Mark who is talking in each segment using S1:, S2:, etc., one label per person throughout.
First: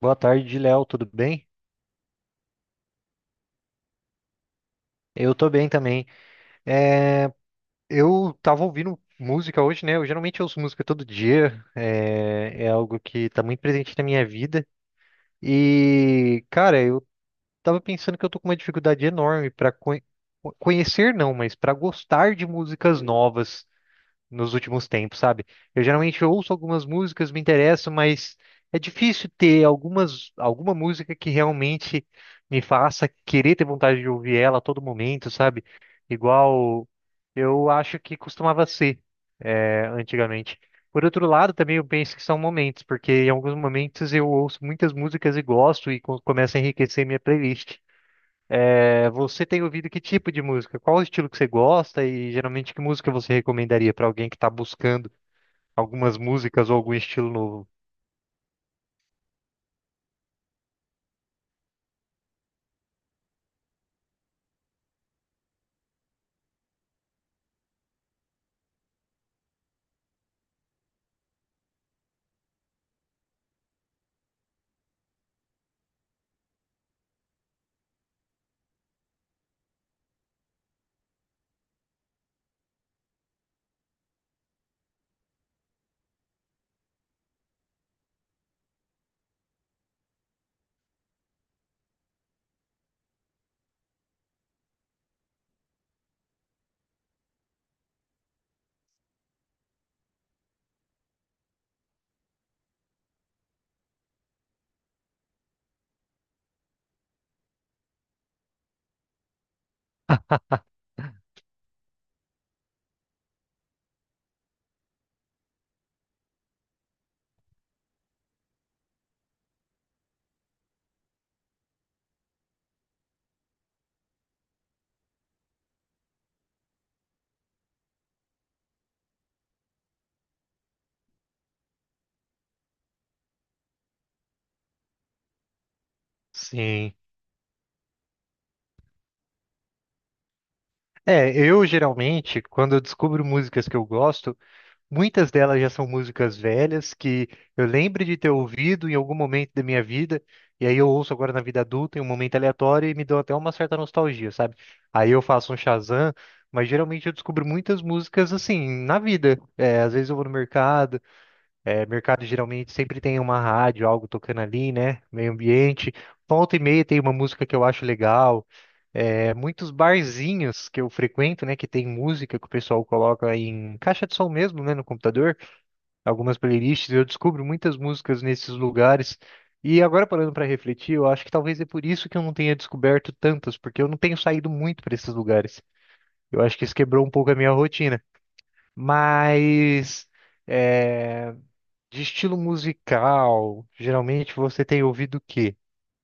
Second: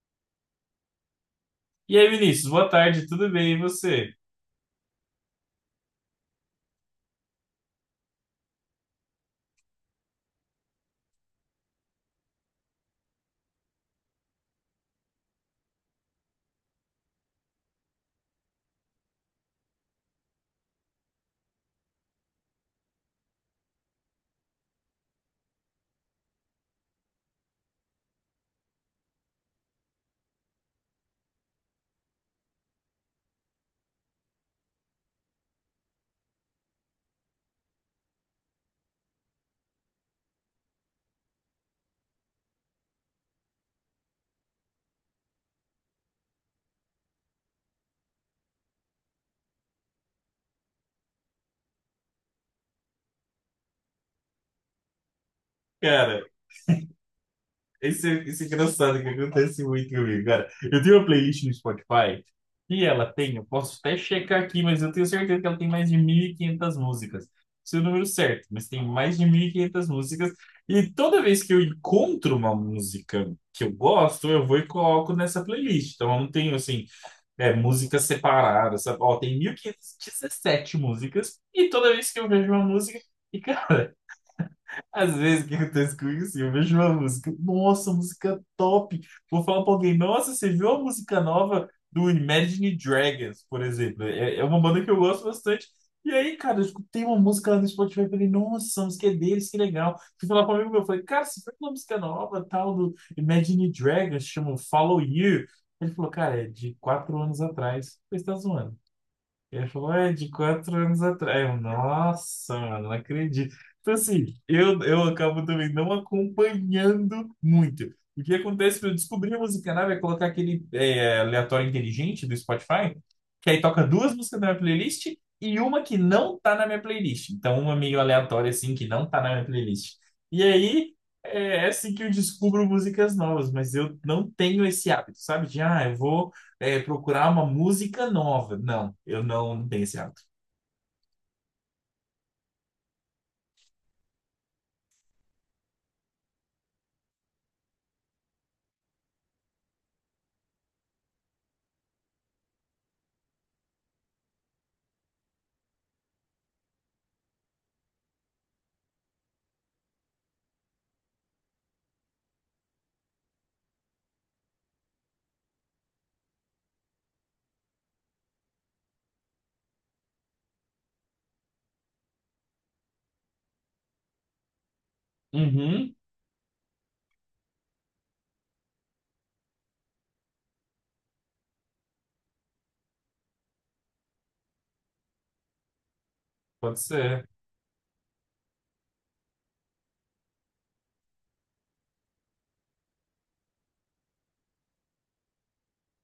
S1: Boa tarde, Léo, tudo bem?
S2: E aí, Vinícius, boa tarde, tudo bem? E você?
S1: Eu tô bem também. Eu tava ouvindo música hoje, né? Eu geralmente ouço música todo dia, é algo que tá muito presente na minha vida. E, cara, eu tava pensando que eu tô com uma dificuldade enorme pra conhecer, não, mas pra gostar de músicas novas nos últimos tempos, sabe? Eu geralmente ouço algumas músicas, me interessam, mas é difícil ter alguma música que realmente me faça querer ter vontade de ouvir ela a todo momento, sabe? Igual eu acho que costumava ser, antigamente. Por outro lado, também eu penso que são momentos, porque em alguns momentos eu ouço muitas músicas e gosto e começa a enriquecer minha playlist. É, você tem ouvido que tipo de música? Qual o estilo que você gosta e geralmente que música você recomendaria para alguém que está buscando algumas
S2: Cara,
S1: músicas ou algum estilo novo.
S2: Esse isso é engraçado, que acontece muito comigo, cara. Eu tenho uma playlist no Spotify e ela tem, eu posso até checar aqui, mas eu tenho certeza que ela tem mais de 1.500 músicas. Seu número certo, mas tem mais de 1.500 músicas. E toda vez que eu encontro uma música que eu gosto, eu vou e coloco nessa playlist. Então eu não tenho, assim, músicas separadas, sabe? Ó, tem 1.517 músicas e toda vez que eu vejo uma música. E, cara, às vezes o que acontece comigo, assim, eu vejo uma música, nossa, música top. Vou falar pra alguém, nossa, você viu a música nova do Imagine Dragons, por exemplo? É, é uma banda que eu gosto bastante. E aí, cara, eu escutei uma música lá no Spotify e falei, nossa, a música é deles, que legal. Fui falar pra um amigo meu, eu falei, cara, você viu uma música nova, tal, do Imagine Dragons, chama Follow You. Ele falou, cara, é de quatro anos atrás. Você tá zoando. Ele falou, é de quatro anos atrás. Eu, nossa, mano, não acredito. Então, assim, eu acabo também não acompanhando muito. O que acontece para eu descobrir a música nova é colocar aquele aleatório inteligente do Spotify, que aí toca duas músicas da minha playlist e uma que não tá na minha playlist. Então, uma meio aleatória, assim, que não tá na minha playlist. E aí, é assim que eu descubro músicas novas, mas eu não tenho esse hábito, sabe? De, ah, eu vou
S1: Sim.
S2: procurar uma música nova. Não, eu não tenho esse hábito.
S1: É, eu geralmente, quando eu descubro músicas que eu gosto, muitas delas já são músicas velhas que eu lembro de ter ouvido em algum momento da minha vida, e aí eu ouço agora na vida adulta, em um momento aleatório, e me dão até uma certa nostalgia, sabe? Aí eu faço um Shazam, mas geralmente eu descubro muitas músicas assim, na vida. É, às vezes eu vou no mercado. É, mercado geralmente sempre tem uma rádio, algo tocando ali, né? Meio ambiente. Volta e meia tem uma música que eu acho legal. É, muitos barzinhos que eu frequento, né? Que tem música que o pessoal coloca em caixa de som mesmo, né? No computador.
S2: Uhum.
S1: Algumas playlists. Eu descubro muitas músicas nesses lugares. E agora parando para refletir, eu acho que talvez é por isso que eu não tenha descoberto tantas, porque eu não tenho saído muito para esses lugares. Eu acho que isso
S2: Pode
S1: quebrou um
S2: ser.
S1: pouco a minha rotina. Mas, é, de estilo musical, geralmente você tem ouvido o quê?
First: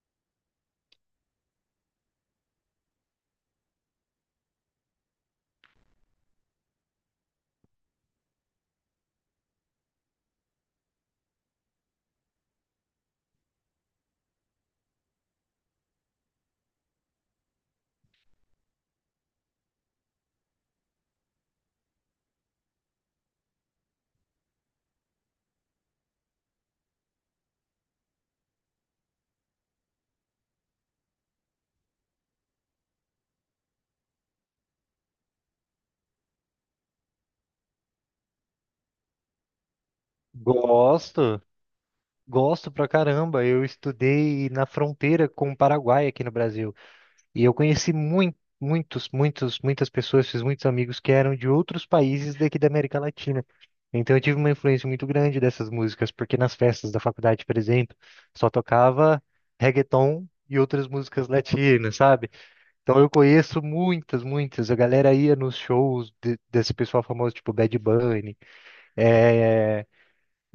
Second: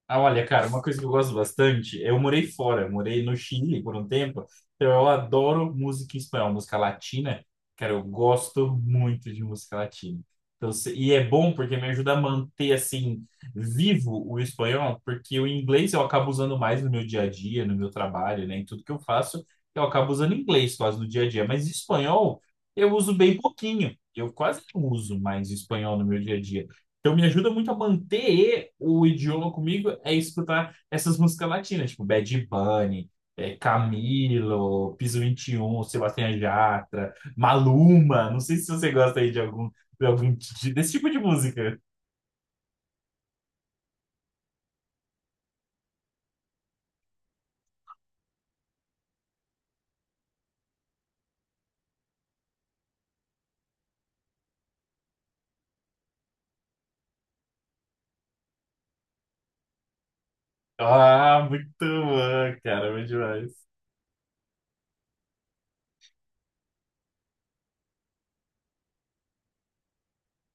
S2: Ah, olha, cara, uma coisa que eu gosto bastante, eu morei fora, eu morei no Chile por um tempo, então eu adoro música em espanhol, música latina, cara, eu gosto muito de música latina. Então, e é bom porque me ajuda a manter, assim, vivo o espanhol, porque o inglês eu acabo usando mais no meu dia a dia, no meu trabalho, né, em tudo que eu faço, eu acabo usando inglês quase no dia a dia, mas espanhol eu uso bem pouquinho, eu quase não uso mais espanhol no meu dia a dia. Então me ajuda muito a manter o idioma comigo é escutar essas músicas latinas, tipo Bad Bunny, Camilo, Piso Vinte e Um, Sebastião Yatra, Maluma. Não sei se você gosta aí de algum, desse tipo de
S1: Gosto,
S2: música.
S1: gosto pra caramba. Eu estudei na fronteira com o Paraguai aqui no Brasil. E eu conheci muito, muitos, muitos, muitas pessoas, fiz muitos amigos que eram de outros países daqui da América Latina. Então eu tive uma influência muito grande dessas músicas, porque nas festas da faculdade, por exemplo, só tocava reggaeton e outras músicas
S2: Ah, muito
S1: latinas, sabe?
S2: bom, cara,
S1: Então
S2: muito
S1: eu
S2: demais.
S1: conheço muitas, muitas. A galera ia nos shows desse pessoal famoso, tipo Bad Bunny.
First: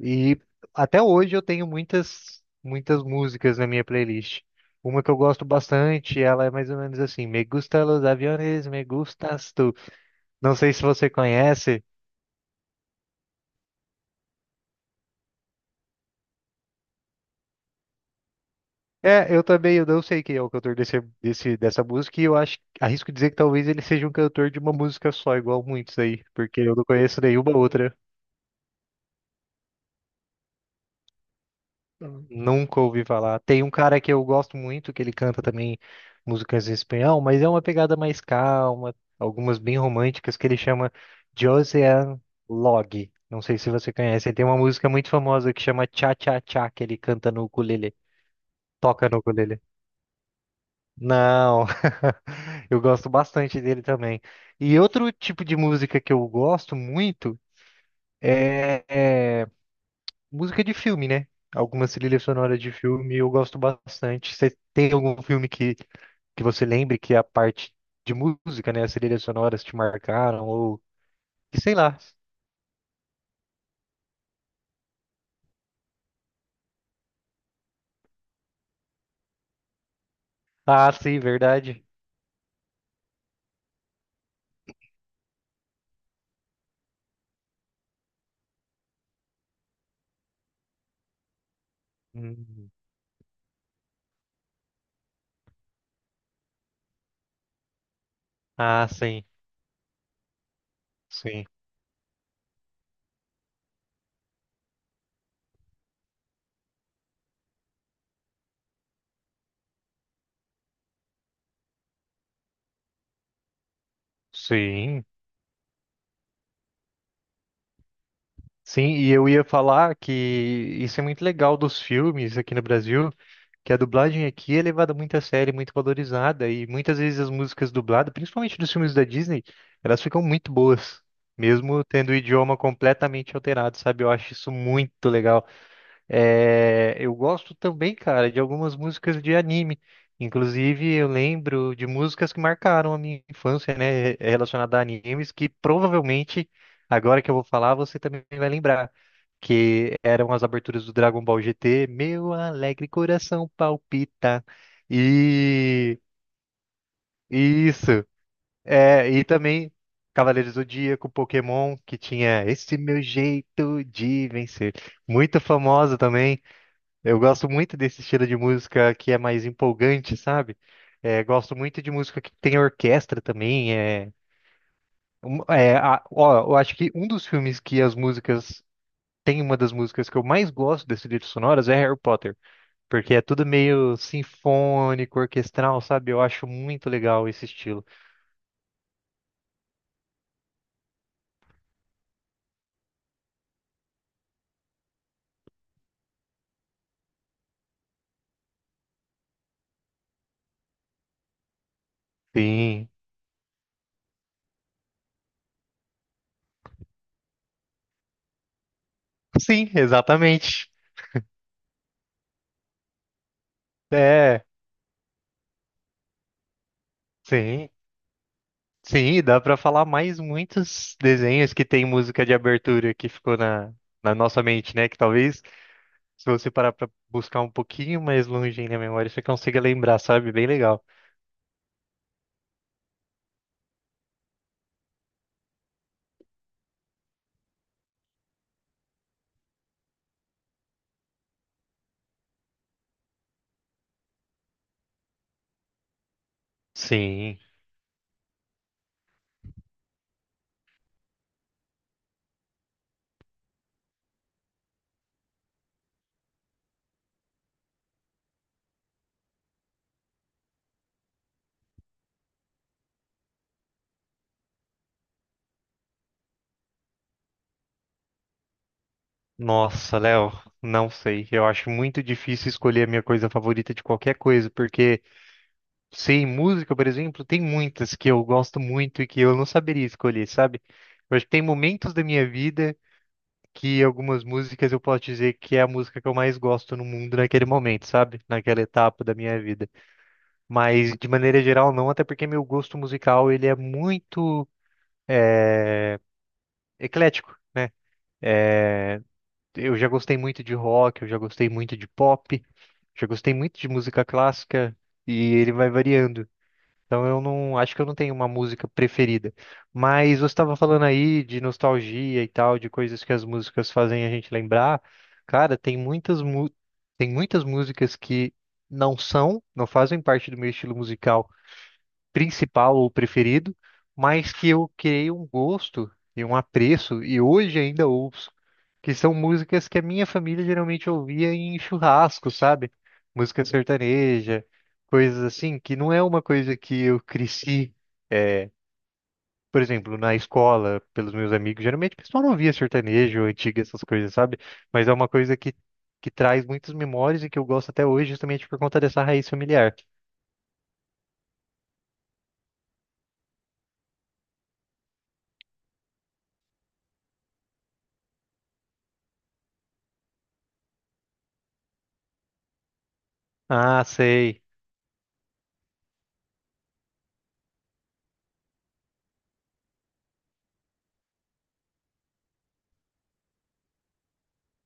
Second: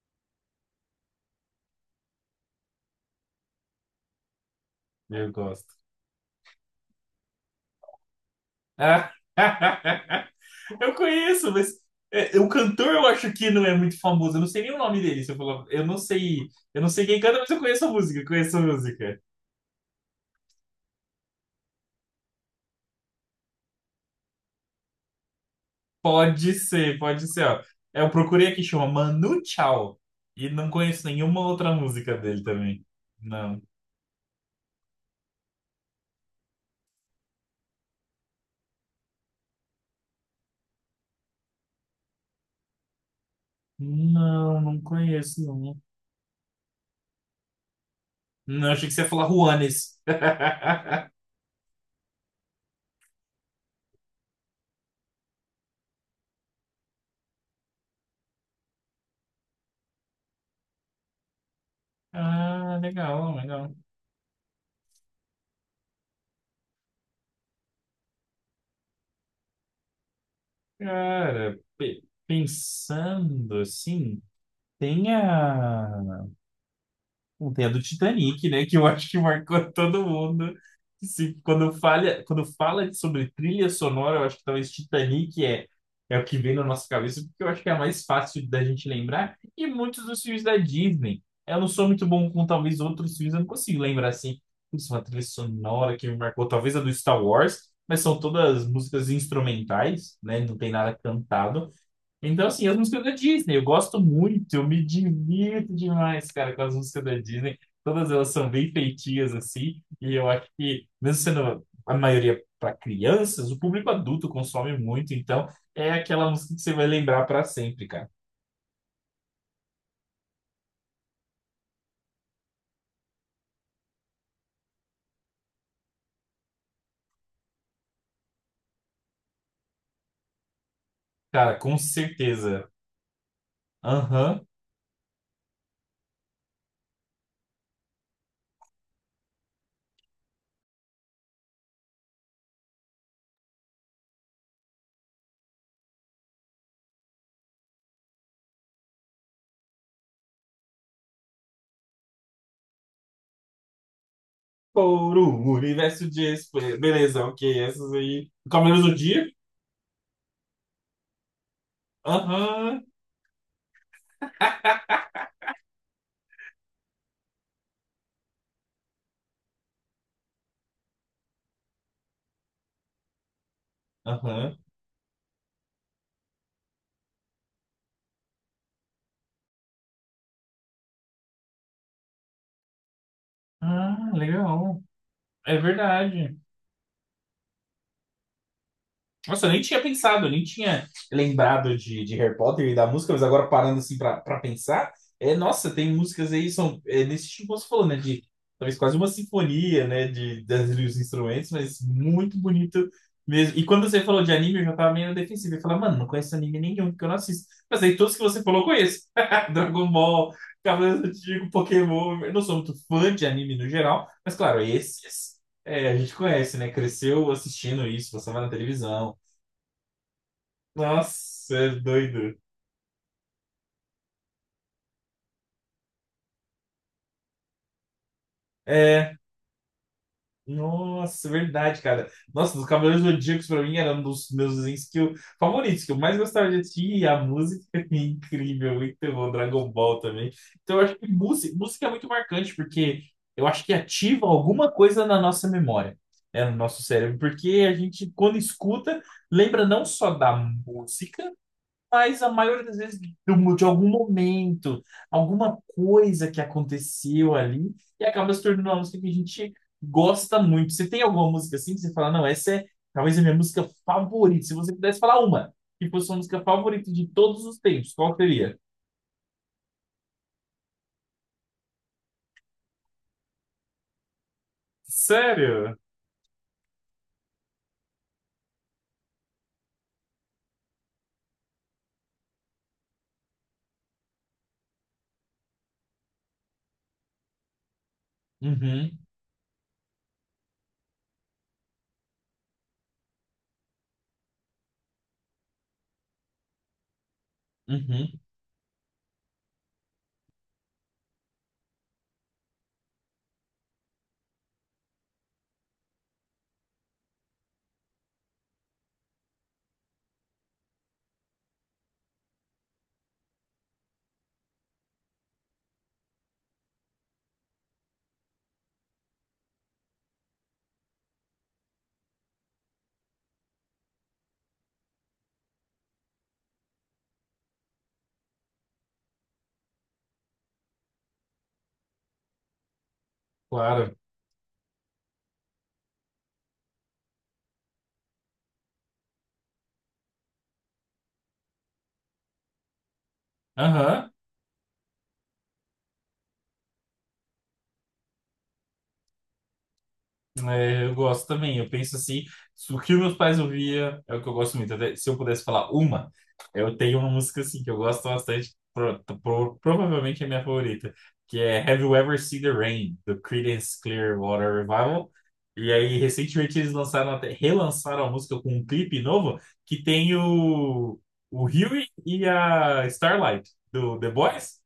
S1: E até hoje eu tenho muitas, muitas músicas na minha playlist. Uma que eu
S2: Eu
S1: gosto
S2: gosto.
S1: bastante, ela é mais ou menos assim: Me gusta los aviones, me
S2: Ah,
S1: gustas tu. Não sei se
S2: eu
S1: você
S2: conheço, mas
S1: conhece.
S2: o cantor eu acho que não é muito famoso. Eu não sei nem o nome dele. Se eu falar, eu não sei quem canta, mas eu conheço a música, eu conheço a música.
S1: É, eu também, eu não sei quem é o cantor dessa música, e eu acho, arrisco dizer que talvez ele seja um cantor de uma música só, igual muitos aí, porque eu não conheço
S2: Pode ser,
S1: nenhuma
S2: ó.
S1: outra.
S2: Eu procurei aqui, chama Manu Chao. E não conheço nenhuma outra música
S1: Não.
S2: dele
S1: Nunca
S2: também.
S1: ouvi falar.
S2: Não.
S1: Tem um cara que eu gosto muito, que ele canta também músicas em espanhol, mas é uma pegada mais calma, algumas bem românticas, que ele chama Josean Log. Não sei se você conhece. Ele tem uma
S2: Não, não
S1: música muito
S2: conheço,
S1: famosa que
S2: não.
S1: chama Cha Cha Cha, que ele canta no ukulele.
S2: Não, achei que você
S1: Toca
S2: ia
S1: no
S2: falar
S1: ukulele.
S2: Juanes.
S1: Não, eu gosto bastante dele também. E outro tipo de música que eu gosto muito é música de filme, né? Algumas trilhas sonoras de
S2: Ah,
S1: filme eu
S2: legal,
S1: gosto
S2: legal.
S1: bastante. Você tem algum filme que você lembre que a parte de música, né? As trilhas sonoras te marcaram ou
S2: Cara,
S1: que sei lá.
S2: pensando assim, tem a... Não tem a do Titanic, né? Que eu acho que marcou todo mundo.
S1: Ah, sim,
S2: Se, quando
S1: verdade.
S2: falha, quando fala sobre trilha sonora, eu acho que talvez Titanic é o que vem na nossa cabeça, porque eu acho que é a mais fácil da gente lembrar. E muitos dos filmes da Disney. Eu não sou muito bom com
S1: Hum.
S2: talvez outros filmes, eu não consigo lembrar assim. Putz, uma trilha sonora que me marcou, talvez a do Star Wars, mas são todas
S1: Ah,
S2: músicas
S1: sim,
S2: instrumentais, né? Não tem nada
S1: sim,
S2: cantado. Então, assim, as músicas da Disney, eu gosto muito, eu me divirto demais, cara, com as músicas da Disney. Todas elas são bem feitinhas, assim, e eu acho que, mesmo sendo a maioria para crianças, o público adulto consome
S1: sim.
S2: muito, então é aquela música que você vai lembrar para sempre, cara.
S1: Sim, e eu ia falar que isso é muito legal dos filmes aqui no Brasil, que a dublagem aqui é levada muito a sério, muito valorizada, e muitas vezes as músicas dubladas, principalmente dos filmes da Disney, elas ficam muito boas,
S2: Cara, com
S1: mesmo tendo o idioma
S2: certeza.
S1: completamente alterado, sabe? Eu acho
S2: Aham.
S1: isso muito legal. É, eu gosto também, cara, de algumas músicas de anime. Inclusive, eu lembro de músicas que marcaram a minha infância, né, relacionada a animes, que provavelmente, agora que eu vou falar, você também vai lembrar, que eram as aberturas do Dragon Ball GT, Meu alegre coração palpita.
S2: Por um
S1: E
S2: universo de esper... Beleza, ok, essas
S1: isso.
S2: aí. Cavaleiros do
S1: É, e
S2: Dia?
S1: também Cavaleiros do Zodíaco, Pokémon, que tinha esse
S2: Aham.
S1: meu jeito de vencer. Muito famosa também. Eu gosto muito desse estilo de música que é mais empolgante, sabe? É, gosto muito de música que tem orquestra também. É,
S2: Aham.
S1: ó, eu acho que um dos filmes que as músicas. Tem uma das músicas que eu mais gosto desse livro sonoras é Harry Potter, porque é tudo meio
S2: Ah, legal.
S1: sinfônico,
S2: É
S1: orquestral, sabe? Eu
S2: verdade.
S1: acho muito legal esse estilo.
S2: Nossa, eu nem tinha pensado, eu nem tinha lembrado de Harry Potter e da música, mas agora parando assim pra pensar, nossa, tem músicas aí, nesse tipo que você falou, né? De talvez quase uma sinfonia, né? Dos instrumentos, mas muito bonito
S1: Sim,
S2: mesmo. E quando você falou de anime, eu já tava meio defensivo. Eu falei, mano, não conheço anime nenhum, porque eu não assisto. Mas aí todos que você falou, eu conheço.
S1: sim,
S2: Dragon Ball,
S1: exatamente.
S2: Cavaleiros do Zodíaco, Pokémon. Eu não sou muito fã de anime no geral, mas
S1: É,
S2: claro, esses. É, a gente conhece, né? Cresceu
S1: sim.
S2: assistindo isso, passava na televisão.
S1: Sim, dá pra falar mais muitos desenhos
S2: Nossa,
S1: que
S2: é
S1: tem música de
S2: doido.
S1: abertura que ficou na nossa mente, né? Que talvez, se você parar pra buscar um pouquinho mais longe aí na memória,
S2: É,
S1: você consiga lembrar, sabe? Bem legal.
S2: nossa, verdade, cara. Nossa, dos Cavaleiros do Zodíaco pra mim era um dos meus desenhos que favoritos, que eu mais gostava de assistir. E a música é incrível, muito bom. Dragon Ball também. Então eu acho que música é muito marcante, porque eu acho que ativa alguma coisa na nossa memória, né, no nosso cérebro.
S1: Sim.
S2: Porque a gente, quando escuta, lembra não só da música, mas a maioria das vezes de algum momento, alguma coisa que aconteceu ali e acaba se tornando uma música que a gente gosta muito. Você tem alguma música assim que você fala, não, essa é talvez a minha música favorita. Se você pudesse falar uma, que fosse sua música favorita de todos os tempos, qual seria?
S1: Nossa, Léo, não sei. Eu acho muito difícil escolher a minha coisa favorita de qualquer coisa, porque,
S2: Sério?
S1: sim, música, por exemplo, tem muitas que eu gosto muito e que eu não saberia escolher, sabe? Eu acho que tem momentos da minha vida que algumas músicas eu posso dizer que é a música que eu mais gosto no mundo naquele momento, sabe? Naquela
S2: Uhum,
S1: etapa da minha vida. Mas de maneira geral não, até porque meu gosto musical ele é muito eclético, né?
S2: uhum,
S1: Eu já gostei muito de rock, eu já gostei muito de pop, já gostei muito de música clássica e ele vai variando. Então eu não acho que eu não tenho uma música preferida. Mas você estava falando aí de nostalgia e tal, de coisas que as músicas fazem a gente lembrar. Cara, tem muitas músicas que não são, não fazem parte do meu estilo musical principal ou preferido, mas que eu criei um gosto e um apreço, e hoje ainda ouço, que são músicas que a minha família geralmente ouvia em churrasco, sabe? Música
S2: claro.
S1: sertaneja, coisas assim, que não é uma coisa que eu cresci, é, por exemplo, na escola, pelos meus amigos, geralmente o pessoal não ouvia sertanejo, antiga, essas
S2: Aham.
S1: coisas, sabe? Mas é uma coisa que traz muitas memórias e que eu gosto até hoje, justamente por conta dessa raiz familiar.
S2: É, eu gosto também. Eu penso assim, se o que meus pais ouvia é o que eu gosto muito. Até se eu pudesse falar uma, eu tenho uma música assim que eu gosto bastante, provavelmente é minha favorita, que é Have You Ever Seen the Rain, do Creedence
S1: Ah, sei.
S2: Clearwater Revival. E aí, recentemente eles lançaram até, relançaram a música com um clipe novo que tem o Huey e a Starlight do The Boys.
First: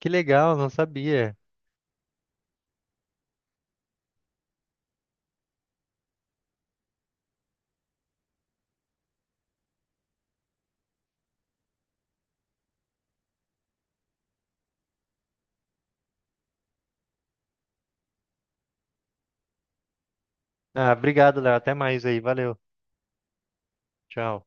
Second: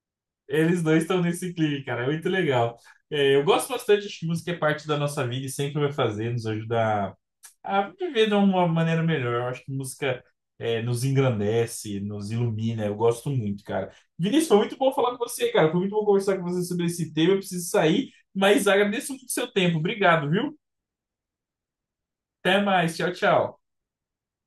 S1: Que legal, não
S2: Eles dois estão
S1: sabia.
S2: nesse clipe, cara. É muito legal. É, eu gosto bastante, acho que música é parte da nossa vida e sempre vai fazer, nos ajuda a viver de uma maneira melhor. Eu acho que música nos engrandece, nos ilumina. Eu gosto muito, cara. Vinícius, foi muito bom falar com você, cara. Foi muito bom conversar com você sobre esse tema. Eu preciso sair, mas agradeço muito o seu tempo. Obrigado, viu?
S1: Ah, obrigado, Léo. Até mais aí. Valeu.
S2: Até mais. Tchau, tchau.
S1: Tchau.